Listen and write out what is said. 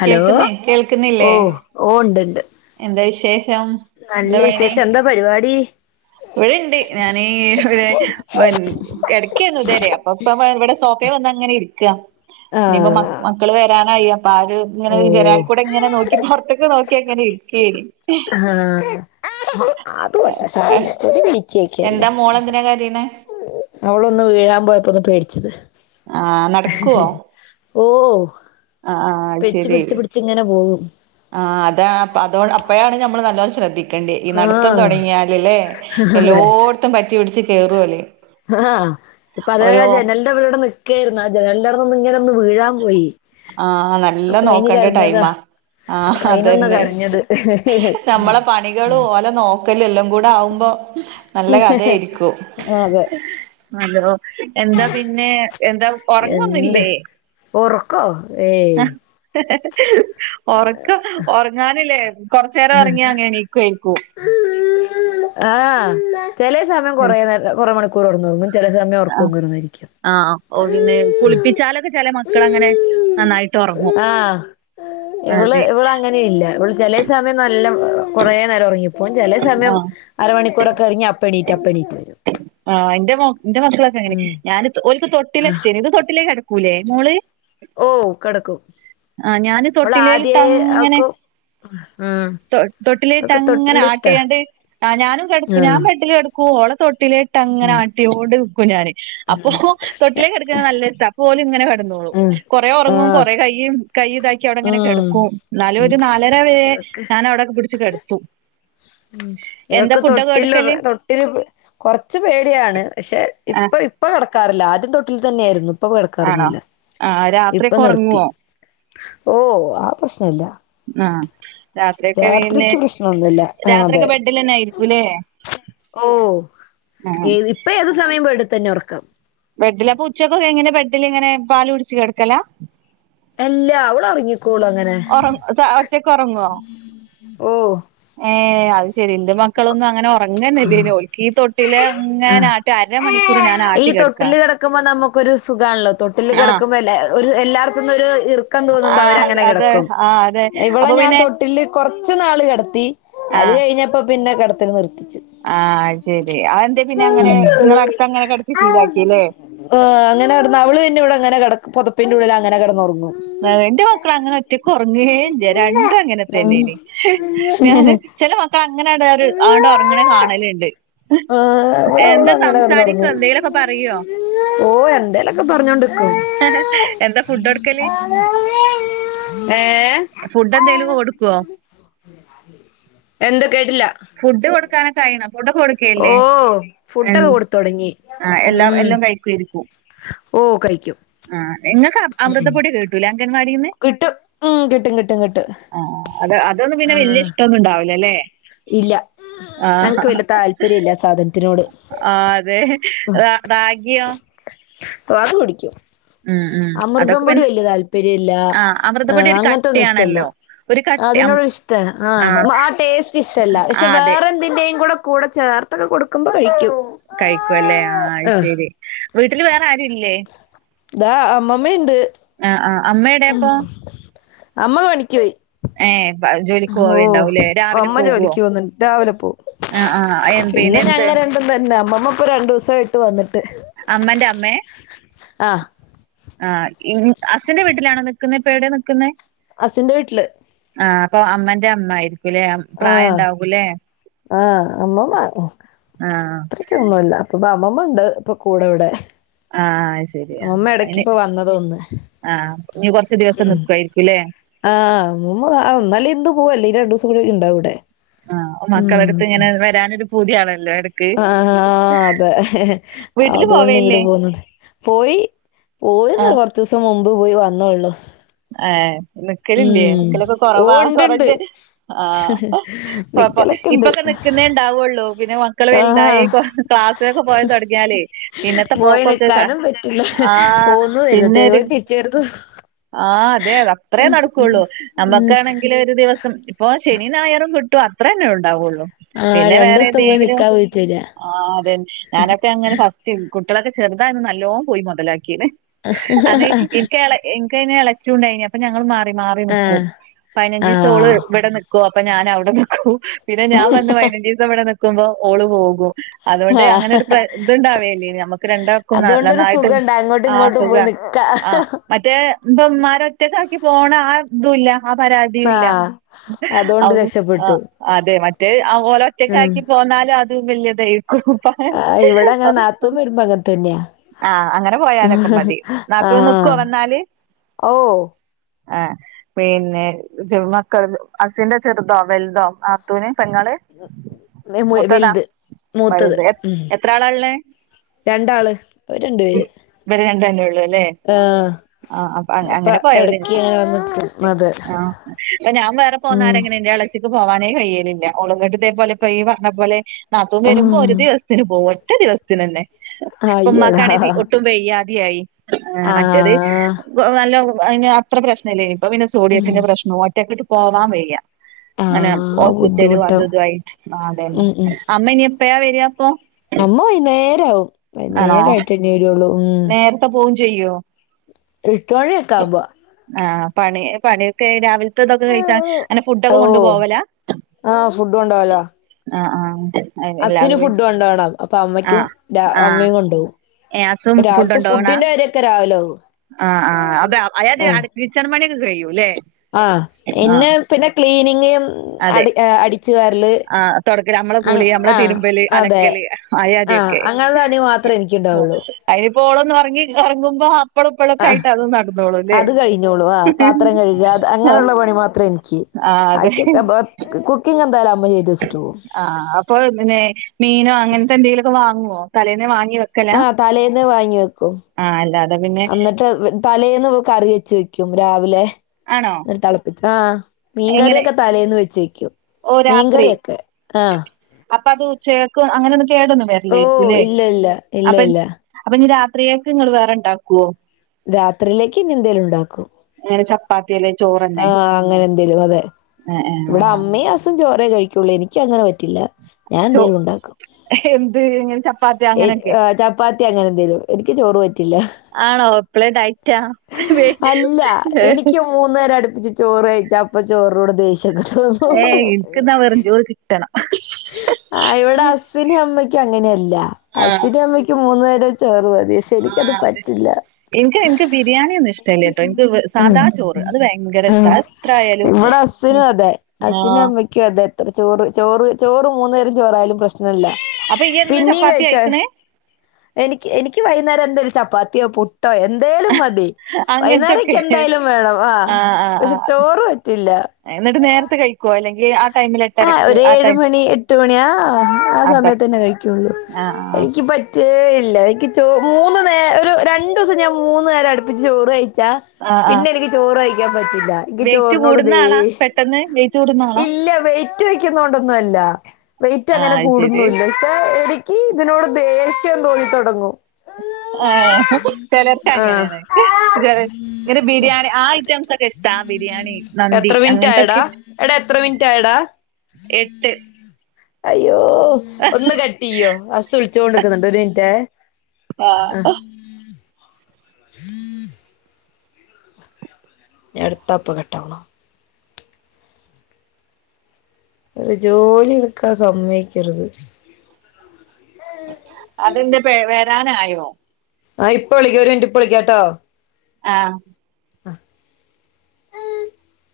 Hello. കേൾക്കുന്നേ ഓ കേൾക്കുന്നില്ലേ ഓ ണ്ട്ണ്ട്. എന്താ വിശേഷം? നല്ല വിസേഷം. എന്താ പരിപാടി വടെണ്ട്. ഞാനീ [unintelligible] കെട്ക്കേ ര്ന്നുതരെ. അപ്പം പ്പം വ വടെ സോഫേ വന്നങ്ങനെ ഇര്ക്കാ. നിപ്പം ആഹ് മക് മക്കള് വരാനായി. അപ്പാ ആര് ങ്ങനെ ഓ ജനാൽക്കൂടെ ങ്ങനെ നോക്കി പൊർത്ത്ക്ക് നോക്കി അങ്ങനെ ഇരിക്കെയ്നി. ആഹ് അ അത് പോട്ടെ സാരല്ല [unintelligible] ചെയ്ക്കല്ലെ എന്താ മോള് എന്തിനാ കരയണേ അവളൊന്ന് വീഴാൻ പോയപ്പോ ഒന്ന് പേടിച്ചത് ആ നടക്കുവോ ഓഹ് ആ ആ പിച്ച് പിട്ച്ച് പിട്ച്ച് ങ്ങനെ പോവും. ആഹ് അതാ അപ്പ അതോ അപ്പഴാണ് ഞമ്മള് നല്ലോ ശ്രദ്ധി ക്കണ്ട്യെ. ഈ നടത്തം ആഹ് തൊടങ്ങിയാല് ലേ. എല്ലോട്ത്തും പറ്റിപിട്ച്ച് കേറും ഓല്. ആഹാ. ഇപ്പ അതേ ഓരോ ജനൽ തവ്ടെ വ്‌ടെ നിക്കേര്ന്ന. ആഹ് ജനാൽൻ്റെവ്ട്ന്ന് ങ്ങനെ ഒന്ന് വീഴാൻ പോയി ആ നല്ല അപ്പൊ അയിന് നോക്കണ്ട കരഞ്ഞതാ ടൈമാ ആ അയിനൊന്ന ഹതന്നെ കരഞ്ഞത് നമ്മളെ പണികളും ഓലെ [unintelligible] [unintelligible] എല്ലാം കൂടെ ആവുമ്പോ നല്ല കഥയായിരിക്കും അതെ [unintelligible] എന്താ പിന്നെ എന്താ ഉറങ്ങൊന്നുല്ലേ ഒറക്കോ ഏയ് ഉറക്ക ഉറങ്ങാനില്ലേ കൊർചേരം ഉറങ്ങിയ അങ്ങ് [unintelligible] ആ ചെലേ സമയം കൊറെ നേരം കൊറെ [unintelligible] ചില സമയം [unintelligible] ആ ഓ പിന്നെ കുളിപ്പിച്ചാലൊക്കെ ചില മക്കൾ അങ്ങനെ നന്നായിട്ട് ഉറങ്ങും ആ ഇവള് അതെ ഇവളങ്ങനെല്ല ഇവള് ചെലേ സമയം നല്ല കൊറെ നേരം [unintelligible] ഓൻ ചെലെ സമയം ആഹ് അരമണിക്കൂറൊക്കെ കഴിഞ്ഞ് അപ്പ എണീറ്റ് അപ്പ എണീട്ട് വരും ആ എന്റെ [unintelligible] എന്റെ മക്കളൊക്കെങ്ങനെ ഉം ഞാന് ഓൽക് തൊട്ടില് ഇഷ്ന്ന് ഇത് തൊട്ടില് കെടക്കൂലേ മോള് ഓ കെടക്കും ആ ഞാന് തൊട്ടിലേലിട്ട് അങ്ങനെ ഉം [inaudible] തൊട്ടില് ഇട്ട് അവക്ക് അങ്ങനെ തൊട്ടിലിന്റെ ഇഷ്ടാ ആട്ടായാണ്ട് ആ ഞാനും [unintelligible] ആ ഞാൻ ബെഡിൽ [unintelligible] [unintelligible] ഓള തൊട്ടിലിട്ട് അങ്ങനെ ആ ആട്ടിയോണ്ട് നിക്കും ഞാന് അപ്പൊ തൊട്ടിലേ കിടക്ക നല്ല ഇഷ്ടം അപ്പ ഓല് ങ്ങനെ കെട്ന്നോളൂ കുറെ ആ ഉറങ്ങും കുറേ [unintelligible] [unintelligible] അവിടെങ്ങനെ ഉം കെടക്കും ന്നാലും ഒരു നാലര വരെ ഇവക്ക് ഞാൻ അവിടെ പിടിച്ച് കെടത്തും ഇവക്ക് തൊട്ടിൽ തൊട്ടില് [unintelligible] കൊറച്ച് പേടിയാണ് പക്ഷെ ആ ഇപ്പൊ ഇപ്പ കടക്കാറില്ല ആദ്യം തൊട്ടിൽ തന്നെയായിരുന്നു ഇപ്പ ആണോ കിടക്കാറൊന്നുല്ല ആ ഇപ്പ രാത്രിയൊക്കെ നിർത്തി ഉറങ്ങുവോ ഓ ആ പ്രശ്നല്ല ആ [inaudible] രാത്രിയൊക്കെ പിന്നെ രാത്രിക്ക് പ്രശ്നന്നൂല്യ ആ രാത്രിയൊക്കെ അതെ ബെഡിൽ തന്നെ ആയിരിക്കൂല്ലേ ഓ ആ [unintelligible] ഇപ്പൊ ഏത് സമയും [unintelligible] തന്നെ ഉറക്കം ബെഡിൽ അപ്പ [unintelligible] ബെഡിൽ ഇങ്ങനെ പാല് കുടിച്ച് കിടക്കലാ എല്ലാ ഓൾ ഒറങ്ങിക്കോളും അങ്ങനെ [unintelligible] ഒറ്റക്കുറങ്ങോ ഓ ഏ [unintelligible] [unintelligible] ന്റെ മക്കളൊന്നും അങ്ങനെ ഉറങ്ങന്നില്ലേയ്നു ഒൽക്ക് ഈ [unintelligible] ആ അങ്ങനെ ആട്ടി അരമണിക്കൂർ ഞാൻ ഈ ആട്ടി തൊട്ടിൽ കെടക്കണം കിടക്കുമ്പോ നമുക്കൊരു സുഖാണല്ലോ തൊട്ടിൽ ആഹ് കിടക്കുമ്പോ [unintelligible] എല്ലാർത്തുംന്നും ഒരു ഇറുക്കം തോന്നുമ്പോ ആഹ് അത് അവരങ്ങനെ അതെ കിടക്കും ആഹ് അതെ ഇവളെ അപ്പൊ ഞാൻ പിന്നെ തൊട്ടില് കൊറച്ചു നാള് കെടത്തി അത് കഴിഞ്ഞപ്പോ പിന്നെ കെടത്തൽ നിർത്തി ആ അത്ശരി അതെന്തെ പിന്നെ അങ്ങനെ ങ്ങളെ അടുത്ത് അങ്ങനെ കെടത്തി ശീലാക്കില്ലേ ആ അങ്ങനെ കടന്ന് അവള് [unintelligible] ഇവിടെ ങ്ങനെ [unintelligible] പൊതപ്പിന്റെ ഉള്ളിൽ അങ്ങനെ കിടന്നുറങ്ങും [unintelligible] മക്കൾ അങ്ങനെ ഒറ്റക്ക് ഉറങ്ങെ ല്ല്യാ രണ്ടും അങ്ങനെ തന്നേന് ഞാന് [unintelligible] [unintelligible] ഒരു ആണ്ട് ഒറങ്ങണെ കാണലുണ്ട് ആ [unintelligible] അങ്ങനെ കിടന്നോറങ്ങും എന്തേലൊക്കെ പറയോ ഓ എന്തേലൊക്കെ പറഞ്ഞോണ്ട്കും [inaudible] എന്താ ഫുഡ് കൊടുക്കല് ഏ ഫുഡ് എന്തേലും [unintelligible] കൊടുക്കോ എന്ത് കേട്ടില്ല ഫുഡ് കൊടുക്കാനക്കെ അയിനൊ ഫുഡൊക്ക [unintelligible] ഓ ഫുഡോക്കെ കൊടുത്തൊടങ്ങി ആഹ് എല്ലാ ഉം [unintelligible] ഓ കയിക്കും ആ ങ്ങക്ക് അമൃതപ്പൊടി ഒക്കെ കിട്ടൂലേ അങ്കൻവാടിന്ന് കിട്ടും ഉം കിട്ടും കിട്ടും കിട്ടും ആ അത് അതൊന്നും പിന്നെ ആഹ് വല്യ ഇഷ്ടൊന്നും ണ്ടാവില്ലല്ലെ ഇല്ല ഞങ്ങക്ക് വല്ല്യാ താല്പര്യല്ല ആ സാധനത്തിനോട് ആ അതെ റാ റാഗിയോ? ഓഹ് അത് കുടിക്കും. ഉം ഉം അമൃതം അതൊക്കെ പൊടി പിന്നെ വല്യ താല്പര്യ ഇല്ല ആഹ് അമൃതപ്പൊടി ഒരു അങ്ങനത്തെ ഒന്നും കട്ടിയാണല്ലോ ഇഷ്ടല്ല്യാ. ഒരു കട്ടി അം അതിനോട് ഇഷ്ടം ആഹ് ആ ടേസ്റ്റ് ഇഷ്ട അല്ല പക്ഷെ ആഹ് അതെ വേറെ എന്തിന്റെയും കൂടെ. കൂടെ ചേർത്തൊക്കെ കൊടുക്കുമ്പോ കഴിക്കും. കഴിക്കുവല്ലേ ആഹ് ശരി വീട്ടിൽ വേറെ ആരുല്ലേ? ഇതാ അമ്മമ്മയുണ്ട്. ആഹ് ആഹ് അമ്മയെവിടെ? അമ്മ പണിക്ക് പോയി. ഏഹ് ജോലിക്ക് ഓഹ് പോവലുണ്ടാവൂല്ലേ രാവിലെ അമ്മ പോകുവോ? ജോലിക്ക് പോകുന്നുണ്ട് രാവിലെ പോവും. ആഹ് ആഹ് എമ്പിന് എന്ത്‌? ഇപ്പ തന്നെ അമ്മമ്മ ഇപ്പോ രണ്ടൂസം ആയിട്ട് വന്നിട്ട്. അമ്മന്റെ അമ്മെ. ആഹ്. ആഹ് അച്ഛന്റെ വീട്ടിലാണോ നിക്കുന്നേ ഇപ്പം എവിടെയാ നിക്കുന്നേ? ഹസിന്റെ വീട്ടില്. ആഹ് അപ്പൊ അമ്മന്റെ അമ്മ ആയിരിക്കൂല്ലേ പ്രായ ആഹ് ഉണ്ടാവൂലേ. ആഹ് അമ്മമ്മ ആഹ് അത്രയ്ക്കൊന്നുല്ല അപ്പ അമ്മമ്മയുണ്ട് ഇപ്പൊ കൂടെ ഇവിടെ. ആഹ് ശരിയാ ഉമ്മ ഇടയ്ക്ക് അയിന് ഇപ്പൊ വന്നത് ഒന്ന് ആഹ് ഇനി കുറച്ച് ദിവസം നിക്കുവായിരിക്കൂല്ലേ. ആഹ് മ്മൂമ്മ ഒന്നു അല്ലേങ്കി ഇന്ന് പൂവും അല്ലെങ്കി രണ്ടൂസം കുടെ ഉണ്ടാവും ഇവിടെ. ആഹ് മക്കളടുത്ത് ഉം ഇങ്ങനെ വരാനൊരു പൂതിയാണല്ലോ എടക്ക് ആഹ് അതെ. വീട്ടില് അതൊണ്ട് ഇങ്ങട് പോവേല്ലേ പോന്നത് പോയി പോയത് ആഹ് കൊറച്ച് ദിവസം മുമ്പ് പോയി വന്നോള്ളു. ഏഹ് നി ക്കലില്ലേ ഉം നിക്കലൊക്കെ ഓ കുറവാ ഉണ്ട് ഉണ്ട് കുറഞ്ഞ് ആഹ് ഇപ്പ ഇപ്പോ നിക്കലൊക്കെ ഉണ്ട് ഇപ്പൊക്കെ നിക്കുന്നേണ്ടാവുള്ളൂ പിന്നെ മക്കള് ആഹാ വലുതായി ക്ലാസ്സിലൊക്കെ പോയിതുടങ്ങിയാലേ. പോയി നിക്കാനും പറ്റില്ല ആഹ് പോന്നു പിന്നെ വരുന്നു ഒരു പോയി തിരിച്ചു വരുന്നു. ആഹ് അതെ അത്രേ നടക്കുള്ളൂ നമ്മക്കാണെങ്കിൽ ഒരു ദിവസം. ഇപ്പൊ ശനി ഞായറും കിട്ടും അത്ര അല്ലേ ഉണ്ടാവുള്ളൂ. ആഹ് പിന്നെ രണ്ടു വേറെ ദിവസത്തെ പോയി എതെങ്കിലും നിക്കാൻ പറ്റില്ല ആഹ് അതെന്നേ ഞാനക്കെ അങ്ങനെ ഫസ്റ്റ് സ്റ്റ് കുട്ടികളൊക്കെ ചെറുതായിന്ന് നല്ലോണം പോയി മുതലാക്കിണ് അന്ന് എനിക്കാ ക്ക് അയിന് ഇളച്ചി ഉണ്ടായിന് അപ്പ ഞങ്ങൾ മാറി മാറി നീക്കും ആഹ് പതിനഞ്ച് ദിവസോ ഓള് ആഹ് ഇവിടെ നീ ക്കും അപ്പൊ ഞാനവിടെ നിക്കും പിന്നെ ഞാൻ വന്ന് പയിനഞ്ച് ദീസം ഇവിടെ നിക്കുമ്പോ ഓള് പോകും. അതൊണ്ട് അങ്ങനെ ഒരു ആഹ് പ്ര ഇത്ണ്ടാവേല്ലേ നമുക്ക് രണ്ടാക്കും അതുകൊണ്ടൊരു നന്നായിട്ടും സുഖണ്ട് അങ്ങോട്ടും ആഹ് സു ഖാ. [unintelligible] മറ്റേ പ്പോ ഇമ്മാരെ ഒറ്റക്കാക്കി പോണ ആഹ് ഇതുല്ല. ആഹ് പരാതിയുല്ല ആഹ് അതോണ്ട് രക്ഷപ്പെട്ടു. ആഹ് അതെ മറ്റേ ഓലെ ഉം ഒറ്റക്കാക്കി പോന്നാലു ന്നതും വലിയതായിരിക്കും. ആഹ് ഇവിടങ്ങനെ നാത്തൂൻ വരുമ്പോ അങ്ങൻതന്നെയാ. ആഹ് അങ്ങനെ പോയാലൊക്കെ മതി നാത്തൂ നിക്കോ ആഹ് വന്നാല്? ഓഹ്. ആഹ്. പിന്നെ മക്കൾ അസിന്റെ ചെറുതോ വലുതോ നാത്തുന് പെങ്ങള്. മൂത്തതാ വലുത് മൂത്തത് വലുത് ഉം. എത്ര ആളാ ഇള്ളേ രണ്ടാള് ഓര് രണ്ടു പേര്. ഇവര് രണ്ടല്ലേ ഉള്ളൂ അല്ലേ. ആഹ്. ആഹ് അപ്പ അങ്ങനെ പോയമതിയായിനു എടക്ക് ഇങ്ങനെ വന്ന് നിക്കും അതെ ആഹ് അപ്പൊ ഞാൻ വേറെ പോന്നാരെ ഉം എങ്ങനെ ഇന്റെ എളേ ച്ചി ഇപ്പം പോവാനേ കഴിയലില്ല ഓള് ഇങ്ങട്ട് ഇതേ പോലെ ഇപ്പ നീ പറഞ്ഞ പോലെ നാത്തൂൻ വരുമ്പോ ആഹ്. ഒരു ദിവസ ത്തിന് പോകും ഒറ്റ ദിവസത്തിന് തന്നെ ഇപ്പം അയ്യോടാ ഉമ്മാക്കാണെ ഒട്ടും വയ്യാതെ ആയി. ആഹ് മറ്റേത്. നല്ല അതിന് അത്ര പ്രശ്നമില്ലായിന് ഇപ്പൊ പിന്നെ സോഡിയത്തിന്റെ പ്രശ്നോ ഒറ്റയ്ക്ക് ഇട്ട് പോവാൻ വയ്യാ. അങ്ങനെ ആഹ് ഹോസ്പിറ്റലും അതും ബുദ്ധിമുട്ടാവും ഇതുമായിട്ട് ആഹ് അത് തന്നെ ഉം ഉം അമ്മ ഇനി എ എപ്പയാ വര അപ്പൊ അമ്മ വൈന്നേരം ആവും വൈന്നേരം ആയിട്ടെന്നെ വരുള്ളൂ ഉം ഇപ്പം പോകും ചെയ്യോ എട്ട് മണിയൊക്കെ ആവുംബോ ആഹ് പണി പണിയൊക്കെ രാവിലെ [unintelligible] കഴിച്ചാൻ അങ്ങെ ഫുഡൊക്കെ ഓ കൊണ്ടു പോവലാ ആഹ് ഫുഡ് ആഹ് ആഹ് ഹസ്ന് എല്ലാതും കഴി ഫുഡ് കൊണ്ടോവണം അപ്പൊ അമ്മയ്ക്കും ആഹ് ആഹ് അമ്മയും കൊണ്ടുപോകും ഏ ഹസും ഫുഡ് കൊണ്ടോവണാ രാവിലെ ആവും ആഹ് ആഹ് അപ്പൊ അതായത് ആഹ് അടു- കിച്ചൺ പണിയൊക്കെ കഴിയൂ ല്ലേ ആഹ് എന്നെ പിന്നെ ക്ലീനിങ് അട് അതെ അടി- അടിച്ചു വാരല് ആഹ് തൊടക്കല് നമ്മളെ കുളി നമ്മളെ ആഹ് തിരുമ്പല് അതെ അലക്കല് ആഹ് അയാദ്യൊക്കെ അങ്ങനെയുള്ള പണി മാത്- മാത്രേ എനക്ക് ഉണ്ടാവുള്ളൂ അതിനിപ്പോ ഓളൊന്ന് ഉറങ്ങി ഉറങ്ങുമ്പോ ഇപ്പളും ഇപ്പളൊക്കെ ആഹ് ആയിട്ട് അതും നടന്നോളുംല്ലേ അത് കഴിഞ്ഞോളൂ ആഹ് പാത്രം കഴുക അത് ആഹ് അങ്ങനെയുള്ള പണി മാത്രേ എനിക്ക് ആഹ് അതെ ബാക്കി കുക്കിംഗ് എന്തായാലും അമ്മ ചെയ്ത് വെച്ചിട്ട് പോവും ആഹ് ആഹ് അപ്പൊ പിന്നെ മീനോ അങ്ങനത്തെ എന്തെങ്കിലുമൊക്കെ വാങ്ങുവോ തലേന്നെ വാങ്ങി വെക്ക- ആഹ് തലേന്ന് വാങ്ങി വെക്കും അല്ലാതെ പിന്നെ എന്നിട്ട് വെ- തലേന്ന് കറി വെച്ച് വെക്കും രാവിലെ ആണോ തിളപ്പിച്ച്‌ ആഹ് എങ്ങനെ മീൻകറിയൊക്കെ തലേന്ന് വെച്ച് വെക്കും ഓ രാത്രി മീൻകറിയൊക്കെ ആ. അപ്പൊ അത് ഉച്ചകേക്കും അങ്ങനൊന്നും കേടൊന്നും വരി- ഓ! രിക്കുംല്ലേ ഇല്ല ഇല്ല. ഇല്ല അപ്പൊ ഇല്ല. അപ്പൊ ഇനി രാത്രിയേക്കു നിങ്ങൾ വേറെ ഇണ്ടാക്കുവോ രാത്രിയിലേക്ക് ഇന്നെന്തേലും ഉണ്ടാക്കും അങ്ങനെ ചപ്പാത്തി അല്ലെ ചോറ- ആഹ് അങ്ങനെ എന്തേലും അതെ ഇവിടെ ആഹ് അമ്മയും ഹസ് - ചോറേ കഴിക്കുള്ളൂ എനിക്ക് അങ്ങനെ പറ്റില്ല ഞാൻ എന്തേലും ഉണ്ടാക്കും ഹെ എന്ത് എങ്ങനെ ച ചപ്പാത്തി അങ്ങനെ എന്തേലും എനിക്ക് ചോറ് പറ്റില്ല ആണോ ഇപ്പളേ ഡയറ്റാ മൂന്നു നേരം അടുപ്പിച്ച് ചോറ് കഴിച്ചാ അപ്പൊ ചോറിനോട് ദേഷ്യൊക്കെ തോന്നും ഏയ് ഇൻക്ക്ന്നാ വെറും ചോറ് കിട്ടണം ആഹ് ഇവിടെ ഹസിനും അമ്മയ്ക്കും അങ്ങനെയല്ല ആഹ് ഹസിനും അമ്മയ്ക്ക- -ക്കും മൂന്നു നേരം ചേറ് മതി പക്ഷെ എനിക്കത് പറ്റില്ല ഇൻക്ക് ഇൻക്ക് ബിരിയാണി ഒന്നും ഇഷ്ടല്ല ട്ടോ ഇൻക്ക് സാദാ ചോറ് അത് ഭയങ്കര ഇഷ്ടാ ആഹ് ഇവിടെ ഹസ്സിനും അതെ ഹസ്സിനും ആഹ് അമ്മയ്ക്ക- അതെ എത്ര ചോറ് ചോറ് ചോറ് മൂന്നു നേരം ചോറായാലും പ്രശ്ന- ങ്ങനെല്ല അപ്പൊ ഇയ്യ് എന്നും പിന്നെയും ചപ്പാത്തി കഴിച്ച കഴിക്കണേ എനിക്ക് എനിക്ക് വൈന്നേരം ന്ത ഒരു ചപ്പാത്തിയോ പുട്ടോ എ എന്തായാലും മതി വൈകുന്നേരക്കി അങ്ങനത്തൊക്കെ എന്തായാലും വേണം ആ പക്ഷെ ചോറ് പറ്റില്ല എന്ന്ട്ട് നേരത്തെ കഴിക്കൊ അല്ലെങ്കി ആ ടൈമിൽ ആഹ് എട്ടരക്ക് ആ ഒരേഴ് ടൈം മണി എട്ട് മണി ആഹ് അതെ സമയത്തന്നെ കഴിക്കൊള്ളു ആഹ് ആഹ് ഇക്കിപ റ്റേ ഇല്ല എക്ക് ചോ മൂന്ന് നേ ഒര് രണ്ടുസം ഞാൻ മൂന്നേരം അട്പ്പിച്ച് ചോറ് കഴിച്ച ആഹ് ആഹ് പിന്നെനിക്ക് ചോറ് കഴ്ക്കാൻ പറ്റില്ല ക്ക് വെയിറ്റ് ചോറിനോട് കൂടുന്ന ആളാ ദേശ് പെട്ടെന്ന് വെയിറ്റ് കൂടുന്ന ആളാ ഇല്ല വെ വെയ്റ്റ് വെക്കുന്നോണ്ടന്നല്ല ആഹ് വെയ്റ്റ്ങ്ങന അത് ശരി കൂടുന്നൂല്ല പഷെ എനിക്കീ ഇതിനോട് ദേഷ്യം തോന്നിത്തൊടങ്ങും ആഹ് ചിലർക്ക് ആഹ് അങ്ങനെയാണ് ചില- ബിരിയാണി മന്തി എത്ര മിനിറ്റ് ആയെടാ അങ്ങനത്തൊക്കെ എടാ എത്ര എത്ര മിൻട്ടായെട എട്ട് അയ്യോ ഒന്ന് ക യ്യോ ഹസ്സ് വിൾച്ചോണ്ട്ക്ക്ന്ന്ണ്ട് ഒര് മിൻറ്റേ ആഹ് ഞട്ത്തപ്പം കട്ടോന്നോ ഒര് ജോലി ഇട്ക്കാ സമ്മയ്ക്കരുത് അതെന്തെ പേ വരാനായോ ആഹ് ഇപ്പ വിളിക്ക്യ ഒര് മിൻറ്റ് ഇപ്പ വിളിക്കാട്ടൊ ആഹ് ഉം